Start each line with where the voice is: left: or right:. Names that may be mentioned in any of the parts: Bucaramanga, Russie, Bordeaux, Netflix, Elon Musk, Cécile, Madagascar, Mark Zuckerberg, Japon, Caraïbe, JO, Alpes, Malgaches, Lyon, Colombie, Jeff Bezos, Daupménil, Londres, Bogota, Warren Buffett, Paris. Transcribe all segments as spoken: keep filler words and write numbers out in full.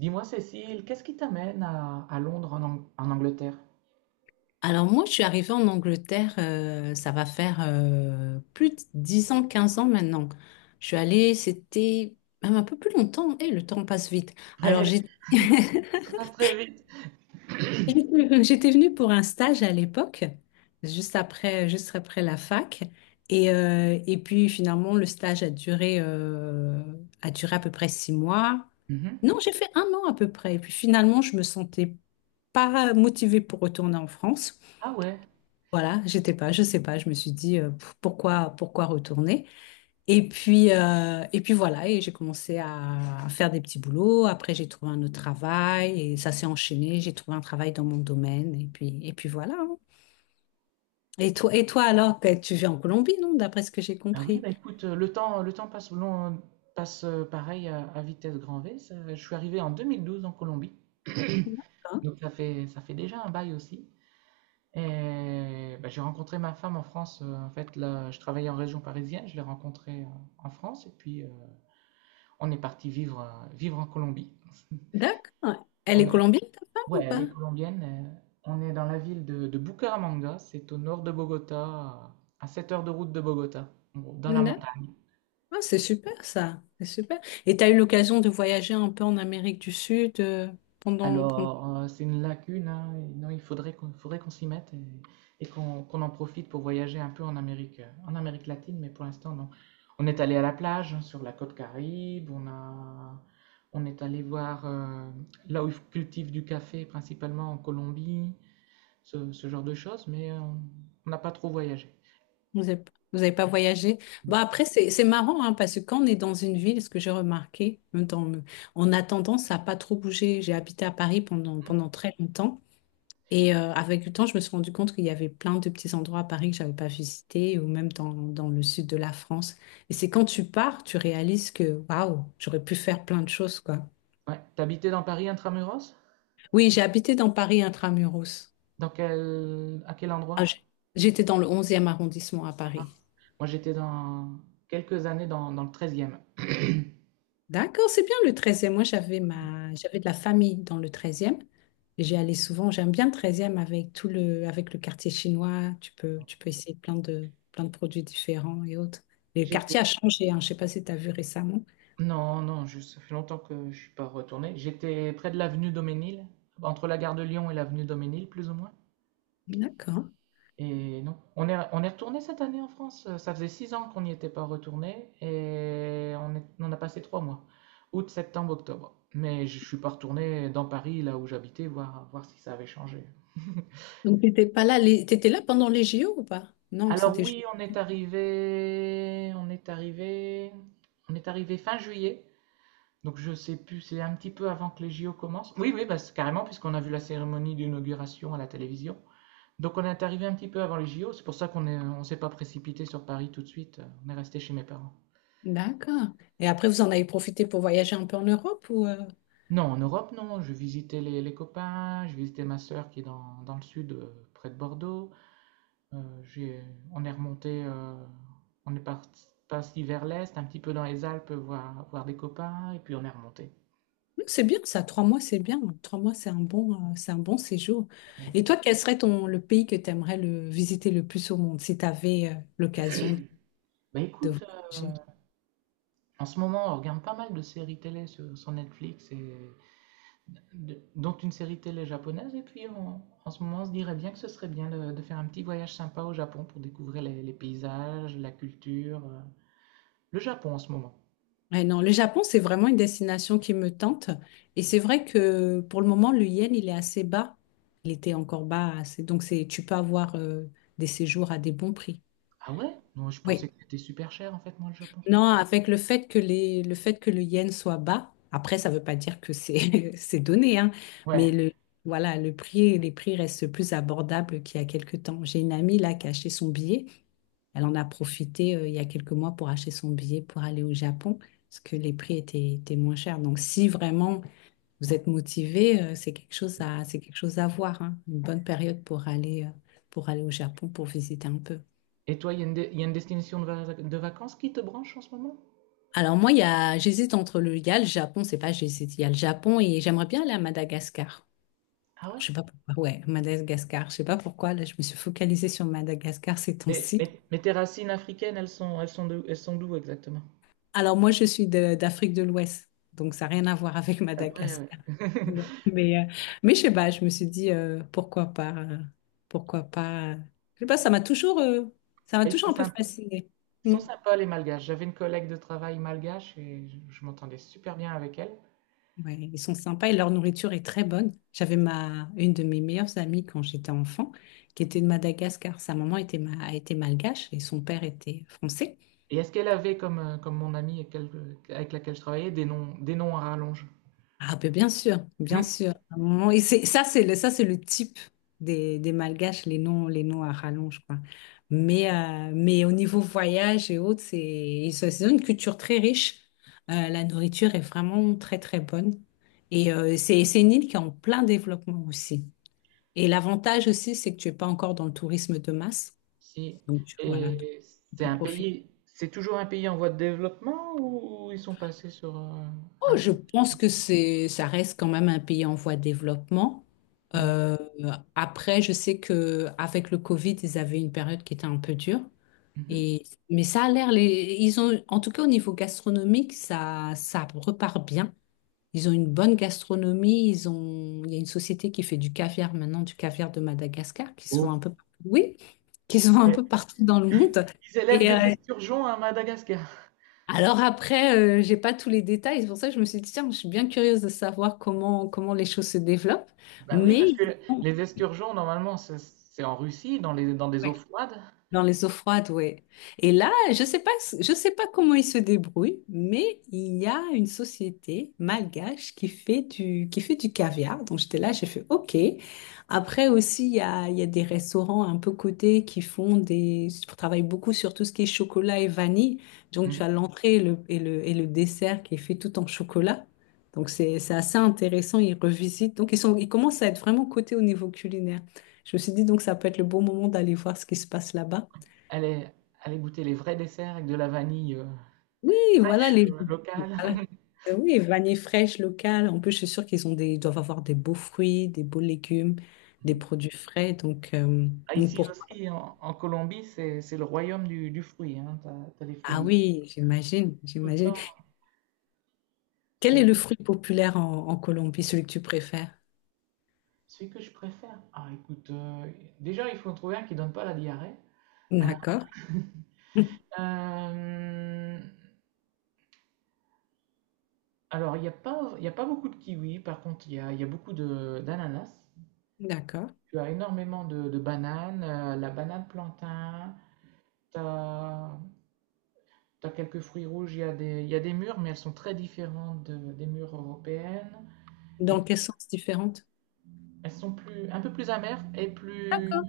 right: Dis-moi, Cécile, qu'est-ce qui t'amène à, à Londres, en, Ang- en Angleterre?
left: Alors moi, je suis arrivée en Angleterre, euh, ça va faire euh, plus de dix ans, quinze ans maintenant. Je suis allée, c'était même un peu plus longtemps, et le temps passe vite. Alors,
right: Ouais,
left: j'ai-
right: ça passe très vite.
left: j'étais j'étais venue pour un stage à l'époque, juste après, juste après la fac. Et, euh, et puis finalement, le stage a duré, euh, a duré à peu près six mois.
right: Mhm.
left: Non, j'ai fait un an à peu près. Et puis finalement, je me sentais pas motivée pour retourner en France.
right: Ah ouais.
left: Voilà, j'étais pas, je sais pas, je me suis dit euh, p- pourquoi pourquoi retourner. Et puis euh, et puis voilà, et j'ai commencé à faire des petits boulots. Après j'ai trouvé un autre travail et ça s'est enchaîné. J'ai trouvé un travail dans mon domaine et puis et puis voilà. hein. Et toi et toi alors, que tu vis en Colombie, non, d'après ce que j'ai
right: Ah oui,
left: compris.
right: bah écoute, euh, le temps, le temps passe, long- passe euh, pareil à, à vitesse grand V. Ça- je suis arrivé en deux mille douze en Colombie,
left: D'accord.
right: donc ça fait, ça fait déjà un bail aussi. Et bah, j'ai rencontré ma femme en France. Euh, en fait, là, je travaillais en région parisienne, je l'ai rencontrée euh, en France, et puis euh, on est parti vivre, euh, vivre en Colombie.
left: D'accord. Elle est colombienne ta femme ou
right: Ouais, elle
left: pas?
right: est colombienne. euh, On est dans la ville de, de Bucaramanga, c'est au nord de Bogota, à sept heures de route de Bogota, en gros, dans la
left: D'accord.
right: montagne.
left: Ah, c'est super ça, c'est super. Et tu as eu l'occasion de voyager un peu en Amérique du Sud euh, pendant, pendant...
right: Alors, euh, c'est une lacune, hein, et non, il faudrait qu'on faudrait qu'on s'y mette et, et qu'on qu'on en profite pour voyager un peu en Amérique, euh, en Amérique latine, mais pour l'instant, non. On est allé à la plage, hein, sur la côte Caraïbe, on a, on est allé voir euh, là où ils cultivent du café, principalement en Colombie, ce, ce genre de choses, mais euh, on n'a pas trop voyagé.
left: Vous n'avez vous avez pas voyagé. Bah après, c'est c'est marrant hein, parce que quand on est dans une ville, ce que j'ai remarqué, même dans en attendant, ça n'a pas trop bougé. J'ai habité à Paris pendant, pendant très longtemps. Et euh, avec le temps, je me suis rendu compte qu'il y avait plein de petits endroits à Paris que j'avais pas visités, ou même dans, dans le sud de la France. Et c'est quand tu pars, tu réalises que waouh, j'aurais pu faire plein de choses, quoi.
right: Ouais. T'habitais dans Paris intramuros?
left: Oui, j'ai habité dans Paris intramuros.
right: Dans quel... À quel
left: Ah,
right: endroit?
left: j'ai- J'étais dans le onzième arrondissement à Paris.
right: Moi, j'étais dans quelques années dans, dans le treizième.
left: D'accord, c'est bien le treizième. Moi, j'avais ma... j'avais de la famille dans le treizième. Et J'y allais souvent. J'aime bien le treizième avec tout le... avec le quartier chinois. Tu peux, tu peux essayer plein de... plein de produits différents et autres. Et le
right: J'étais.
left: quartier a changé, hein. Je ne sais pas si tu as vu récemment.
right: Non, non, je... ça fait longtemps que je suis pas retourné. J'étais près de l'avenue Daupménil, entre la gare de Lyon et l'avenue Daupménil, plus ou moins.
left: D'accord.
right: Et non, on est, on est retourné cette année en France. Ça faisait six ans qu'on n'y était pas retourné et on, est- on a passé trois mois, août, septembre, octobre. Mais je suis pas retourné dans Paris, là où j'habitais, voir, voir si ça avait changé.
left: Donc, tu n'étais pas là. les- Tu étais là pendant les J O ou pas? Non,
right: Alors
left: c'était... ju-
right: oui, on est arrivé, on est arrivé, on est arrivé fin juillet. Donc je sais plus, c'est un petit peu avant que les J O commencent. Oui, oui, bah, c'est carrément, puisqu'on a vu la cérémonie d'inauguration à la télévision. Donc on est arrivé un petit peu avant les J O. C'est pour ça qu'on est, on s'est pas précipité sur Paris tout de suite. On est resté chez mes parents.
left: D'accord. Et après, vous en avez profité pour voyager un peu en Europe ou... euh,
right: Non, en Europe, non. Je visitais les, les copains, je visitais ma sœur qui est dans, dans le sud, euh, près de Bordeaux. Euh, j'ai- on est remonté, euh, on est parti, parti vers l'est, un petit peu dans les Alpes, voir, voir des copains, et puis on est remonté.
left: C'est bien ça, trois mois, c'est bien. Trois mois, c'est un bon, euh, c'est un bon séjour. Et toi, quel serait ton, le pays que tu aimerais le, visiter le plus au monde si tu avais l'occasion
right: Bah
left: de
right: écoute, euh,
left: voyager?
right: en ce moment, on regarde pas mal de séries télé sur, sur Netflix, et de- dont une série télé japonaise, et puis on- en ce moment, on se dirait bien que ce serait bien de, de faire un petit voyage sympa au Japon pour découvrir les, les paysages, la culture, euh, le Japon en ce moment.
left: Ouais, non, le Japon, c'est vraiment une destination qui me tente. Et c'est vrai que pour le moment, le yen, il est assez bas. Il était encore bas. assez- Donc, c'est, tu peux avoir euh, des séjours à des bons prix.
right: Ah ouais? Non, je
left: Oui.
right: pensais que c'était super cher en fait, moi, le Japon.
left: Non, avec le fait que les, le fait que le yen soit bas, après, ça ne veut pas dire que c'est c'est donné, hein, mais
right: Ouais.
left: le, voilà, le prix, les prix restent plus abordables qu'il y a quelques temps. J'ai une amie là qui a acheté son billet. Elle en a profité euh, il y a quelques mois pour acheter son billet pour aller au Japon, parce que les prix étaient, étaient moins chers. Donc, si vraiment vous êtes motivé, euh, c'est quelque chose à, c'est quelque chose à voir, hein, une bonne période pour aller, euh, pour aller au Japon, pour visiter un peu.
right: Et toi, il y a une, dé- y a une destination de, va- de vacances qui te branche en ce moment?
left: Alors moi, il y a, j'hésite entre le, il y a le Japon, c'est pas j'hésite, il y a le Japon et j'aimerais bien aller à Madagascar.
right: Ah
left: Alors,
right: ouais?
left: je sais pas pourquoi, ouais, Madagascar, je sais pas pourquoi, là je me suis focalisée sur Madagascar ces
right: Mais,
left: temps-ci.
right: mais- mais tes racines africaines, elles sont, elles sont de- elles sont d'où exactement?
left: Alors moi, je suis de- d'Afrique de l'Ouest, donc ça n'a rien à voir avec
right: Après, ouais.
left: Madagascar. Non. Mais, euh, mais je sais pas, je me suis dit, euh, pourquoi pas, euh, pourquoi pas. euh, Je sais pas, ça m'a toujours, euh, ça m'a
right: Ils sont
left: toujours un peu
right: sympas.
left: fascinée.
right: Ils
left: Mm.
right: sont sympas, les Malgaches. J'avais une collègue de travail malgache et je, je m'entendais super bien avec elle.
left: Ouais, ils sont sympas et leur nourriture est très bonne. J'avais ma une de mes meilleures amies quand j'étais enfant, qui était de Madagascar. Sa maman était, ma, était malgache et son père était français.
right: Et est-ce qu'elle avait, comme, euh, comme mon amie avec, quel- avec laquelle je travaillais, des noms, des noms à rallonge?
left: Ah ben bien sûr, bien sûr. À un moment- et c'est, ça c'est le, ça c'est le type des, des Malgaches, les noms, les noms à rallonge quoi. Mais euh, mais au niveau voyage et autres, c'est ils sont- ils ont une culture très riche. Euh, la nourriture est vraiment très très bonne et euh, c'est c'est une île qui est en plein développement aussi. Et l'avantage aussi, c'est que tu n'es pas encore dans le tourisme de masse.
right: Si.
left: Donc, tu, voilà, donc
right: Et
left: tu
right: c'est
left: peux
right: un
left: profiter.
right: pays, c'est toujours un pays en voie de développement ou ils sont passés sur euh, un
left: Oh, je
right: pays?
left: pense que c'est, ça reste quand même un pays en voie de développement. Euh, après, je sais que avec le Covid, ils avaient une période qui était un peu dure.
right: Mhm.
left: Et, mais ça a l'air, les, ils ont, en tout cas au niveau gastronomique, ça, ça repart bien. Ils ont une bonne gastronomie. Ils ont, il y a une société qui fait du caviar maintenant, du caviar de Madagascar, qui se vend
right: Oh.
left: un peu, oui, qui se vend un
right: Mais
left: peu partout dans le monde.
right: ils élèvent
left: Et
right: des
left: euh,
right: esturgeons à Madagascar.
left: Alors après, euh, j'ai pas tous les détails, c'est pour ça que je me suis dit, tiens, je suis bien curieuse de savoir comment, comment les choses se développent.
right: Bah oui, parce
left: Mais,
right: que les esturgeons, normalement, c'est c'est en Russie, dans les, dans des eaux froides.
left: dans les eaux froides, oui. Et là, je sais pas, je sais pas comment ils se débrouillent, mais il y a une société malgache qui fait du, qui fait du caviar. Donc j'étais là, j'ai fait OK. Après aussi, il y a, il y a des restaurants un peu cotés qui font des, qui travaillent beaucoup sur tout ce qui est chocolat et vanille. Donc tu as
right: Mhm.
left: l'entrée et le, et le, et le dessert qui est fait tout en chocolat. Donc c'est, c'est assez intéressant, ils revisitent. Donc ils sont, ils commencent à être vraiment cotés au niveau culinaire. Je me suis dit donc ça peut être le bon moment d'aller voir ce qui se passe là-bas.
right: Allez, allez goûter les vrais desserts avec de la vanille euh,
left: Oui, voilà
right: fraîche,
left: les.
right: euh, locale.
left: Voilà. Euh, Oui, vanille fraîche locale. En plus, je suis sûre qu'ils ont des, ils doivent avoir des beaux fruits, des beaux légumes, des
right: Mhm.
left: produits frais. Donc, euh,
right: Ah,
left: donc
right: ici
left: pourquoi?
right: aussi, en, en Colombie, c'est c'est le royaume du, du fruit. Hein. T'as, t'as des fruits
left: Ah
right: exotiques,
left: oui,
right: euh,
left: j'imagine,
right: tout le
left: j'imagine.
right: temps.
left: Quel est
right: C'est
left: le fruit populaire en, en Colombie, celui que tu préfères?
right: celui que je préfère. Ah, écoute, euh, déjà, il faut en trouver un qui donne pas la diarrhée. Euh,
left: D'accord,
right: euh, alors, il n'y a pas, il y a pas beaucoup de kiwis. Par contre, il y a, il y a beaucoup de, d'ananas.
left: d'accord.
right: Tu as énormément de, de bananes, euh, la banane plantain, tu as quelques fruits rouges, il y a des, il y a des mûres, mais elles sont très différentes de- des mûres européennes. Et
left: Dans quel sens différente?
right: elles sont plus, un peu plus amères et plus,
left: D'accord,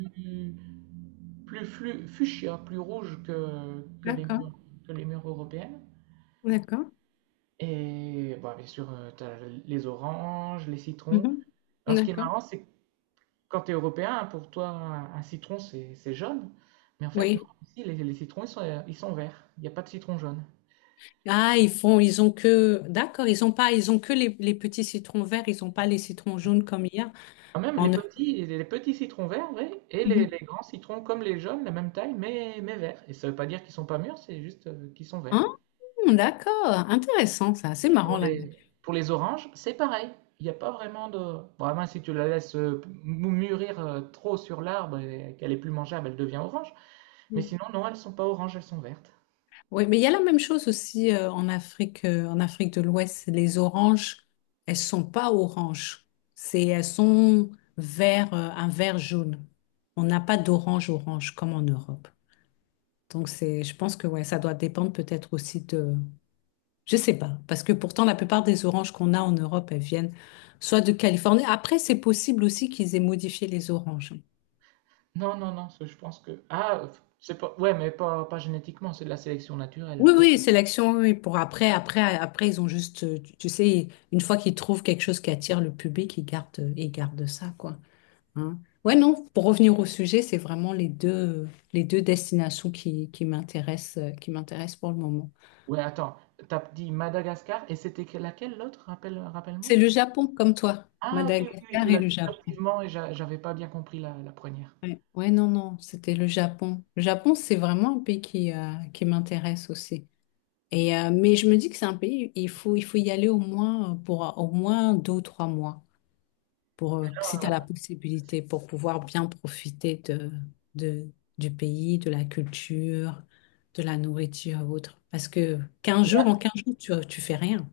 right: plus flu- fuchsia, plus rouges que, que les
left: d'accord,
right: mûres, que les mûres européennes.
left: d'accord.
right: Et bon, bien sûr, tu as les oranges, les citrons.
left: Mhm.
right: Alors, ce qui est
left: D'accord.
right: marrant, c'est quand tu es européen, pour toi, un, un citron, c'est c'est jaune. Mais en fait, non,
left: Oui.
right: ici, les, les citrons, ils sont, ils sont verts. Il n'y a pas de citron jaune.
left: Ah, ils font, ils ont que, d'accord, ils ont pas, ils ont que les, les petits citrons verts, ils ont pas les citrons jaunes comme hier.
right: Quand même, les
left: En
right: petits, les petits citrons verts, oui, et les,
left: Mhm.
right: les grands citrons comme les jaunes, la même taille, mais, mais verts. Et ça ne veut pas dire qu'ils sont pas mûrs, c'est juste euh, qu'ils sont
left: Ah,
right: verts.
left: d'accord, intéressant ça, c'est
right: Et
left: marrant
right: pour
left: là.
right: les, pour les oranges, c'est pareil. Il n'y a pas vraiment. de... Vraiment, si tu la laisses euh, mou- mûrir euh, trop sur l'arbre et qu'elle est plus mangeable, elle devient orange.
left: Ouais.
right: Mais
left: Oui,
right: sinon, non, elles ne sont pas oranges, elles sont vertes.
left: ouais, mais il y a la même chose aussi euh, en Afrique, euh, en Afrique de l'Ouest. Les oranges, elles sont pas oranges, c'est elles sont vert, euh, un vert jaune. On n'a pas d'orange orange comme en Europe. Donc c'est, je pense que ouais, ça doit dépendre peut-être aussi de, je sais pas, parce que pourtant la plupart des oranges qu'on a en Europe, elles viennent soit de Californie. Après, c'est possible aussi qu'ils aient modifié les oranges.
right: Non, non, non, ça, je pense que. Ah, c'est pas. Ouais, mais pas, pas génétiquement, c'est de la sélection naturelle.
left: Oui,
right: Parce que.
left: oui, sélection, oui, oui, pour après, après, après, ils ont juste, euh, tu, tu sais, une fois qu'ils trouvent quelque chose qui attire le public, ils gardent, euh, ils gardent ça, quoi. Hein. Ouais, non, pour revenir au sujet, c'est vraiment les deux, les deux destinations qui, qui m'intéressent, euh, qui m'intéressent pour le moment.
right: Ouais, attends, t'as dit Madagascar et c'était que- laquelle l'autre? Rappelle, rappelle-moi.
left: C'est le Japon, comme toi,
right: Ah, ok, oui, oui,
left: Madagascar
right: tu
left: et
right: l'as
left: le
right: dit
left: Japon.
right: furtivement et j'a- j'avais pas bien compris la, la première.
left: Ouais, Ouais, non, non, c'était le Japon. Le Japon, c'est vraiment un pays qui, euh, qui m'intéresse aussi. Et, euh, mais je me dis que c'est un pays, il faut, il faut y aller au moins pour euh, au moins deux ou trois mois. Pour, euh, si tu as la
right: Ah,
left: possibilité pour pouvoir bien profiter de, de- du pays, de la culture, de la nourriture et autres. Parce que quinze jours, en
right: mais
left: quinze jours, tu, tu fais rien.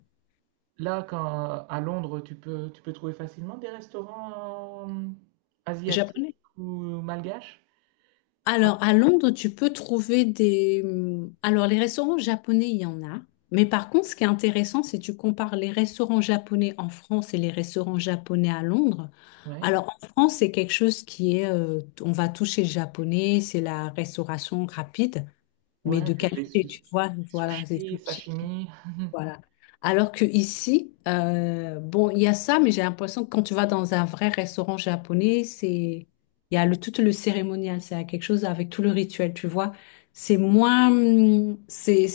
right: là, quand, à Londres, tu peux, tu peux trouver facilement des restaurants euh, asiatiques
left: Japonais.
right: ou malgaches? Ah,
left: Alors, à Londres, tu peux trouver des... Alors, les restaurants japonais, il y en a. Mais par contre, ce qui est intéressant, c'est que tu compares les restaurants japonais en France et les restaurants japonais à Londres.
right: ouais,
left: Alors, en France, c'est quelque chose qui est... euh, on va toucher le japonais, c'est la restauration rapide. Mais
right: ouais,
left: de
right: les, les
left: qualité,
right: sou-
left: tu vois.
right: les
left: Voilà, c'est
right: sushis,
left: tout cheap.
right: sashimi.
left: Voilà. Alors que ici, euh, bon, il y a ça, mais j'ai l'impression que quand tu vas dans un vrai restaurant japonais, c'est il y a le tout le cérémonial, c'est quelque chose avec tout le rituel, tu vois. C'est moins, hum, c'est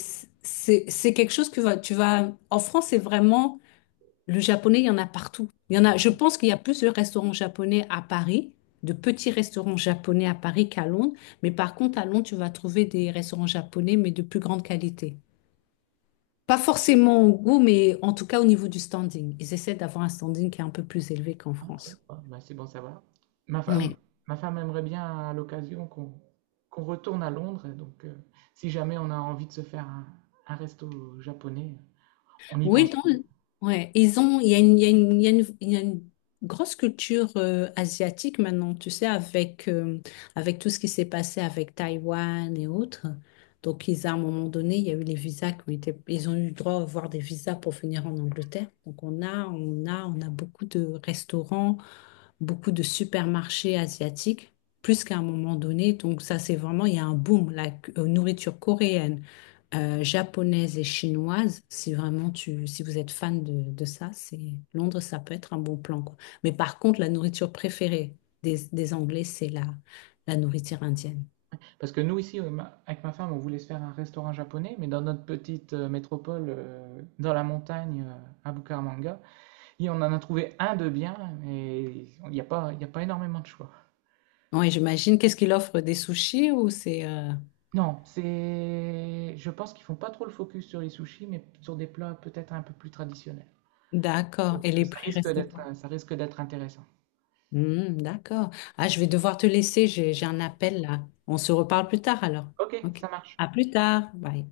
left: c'est c'est quelque chose que va- tu vas. En France, c'est vraiment le japonais, il y en a partout. Il y en a, je pense qu'il y a plus de restaurants japonais à Paris, de petits restaurants japonais à Paris qu'à Londres. Mais par contre, à Londres, tu vas trouver des restaurants japonais, mais de plus grande qualité. Pas forcément au goût, mais en tout cas au niveau du standing. Ils essaient d'avoir un standing qui est un peu plus élevé qu'en France.
right: Ah, bah, c'est bon, ça va. Ma femme,
left: Oui.
right: ma femme aimerait bien à l'occasion qu'on qu'on retourne à Londres. Et donc, euh, si jamais on a envie de se faire un, un resto japonais, on y
left: Oui,
right: pense.
left: dans le- ouais, ils ont, il y a une, il y a une, il y a une- il y a une grosse culture euh, asiatique maintenant, tu sais, avec, euh, avec tout ce qui s'est passé avec Taïwan et autres. Donc, ils, à un moment donné, il y a eu les visas qui ont été, ils ont eu le droit à avoir des visas pour venir en Angleterre. Donc, on a, on a, on a beaucoup de restaurants, beaucoup de supermarchés asiatiques, plus qu'à un moment donné. Donc, ça, c'est vraiment, il y a un boom, la cu- euh, nourriture coréenne euh, japonaise et chinoise, si vraiment tu, si vous êtes fan de, de ça, c'est Londres, ça peut être un bon plan, quoi. Mais par contre, la nourriture préférée des, des Anglais, c'est la, la nourriture indienne.
right: Parce que nous, ici, euh, ma- avec ma femme, on voulait se faire un restaurant japonais, mais dans notre petite euh, métropole, euh, dans la montagne, euh, à Bucaramanga, et on en a trouvé un de bien, mais il n'y a pas, il n'y a pas énormément de choix.
left: Oui, j'imagine. Qu'est-ce qu'il offre? Des sushis ou c'est... euh,
right: Non, c'est, je pense qu'ils font pas trop le focus sur les sushis, mais sur des plats peut-être un peu plus traditionnels.
left: D'accord.
right: Donc,
left: Et
right: euh,
left: les
right: ça
left: prix
right: risque
left: restent
right: d'être,
left: quoi?
right: euh, ça risque d'être intéressant.
left: Hmm, d'accord. Ah, je vais devoir te laisser. J'ai, j'ai un appel là. On se reparle plus tard alors.
right: Ok,
left: OK.
right: ça marche.
left: À plus tard. Bye.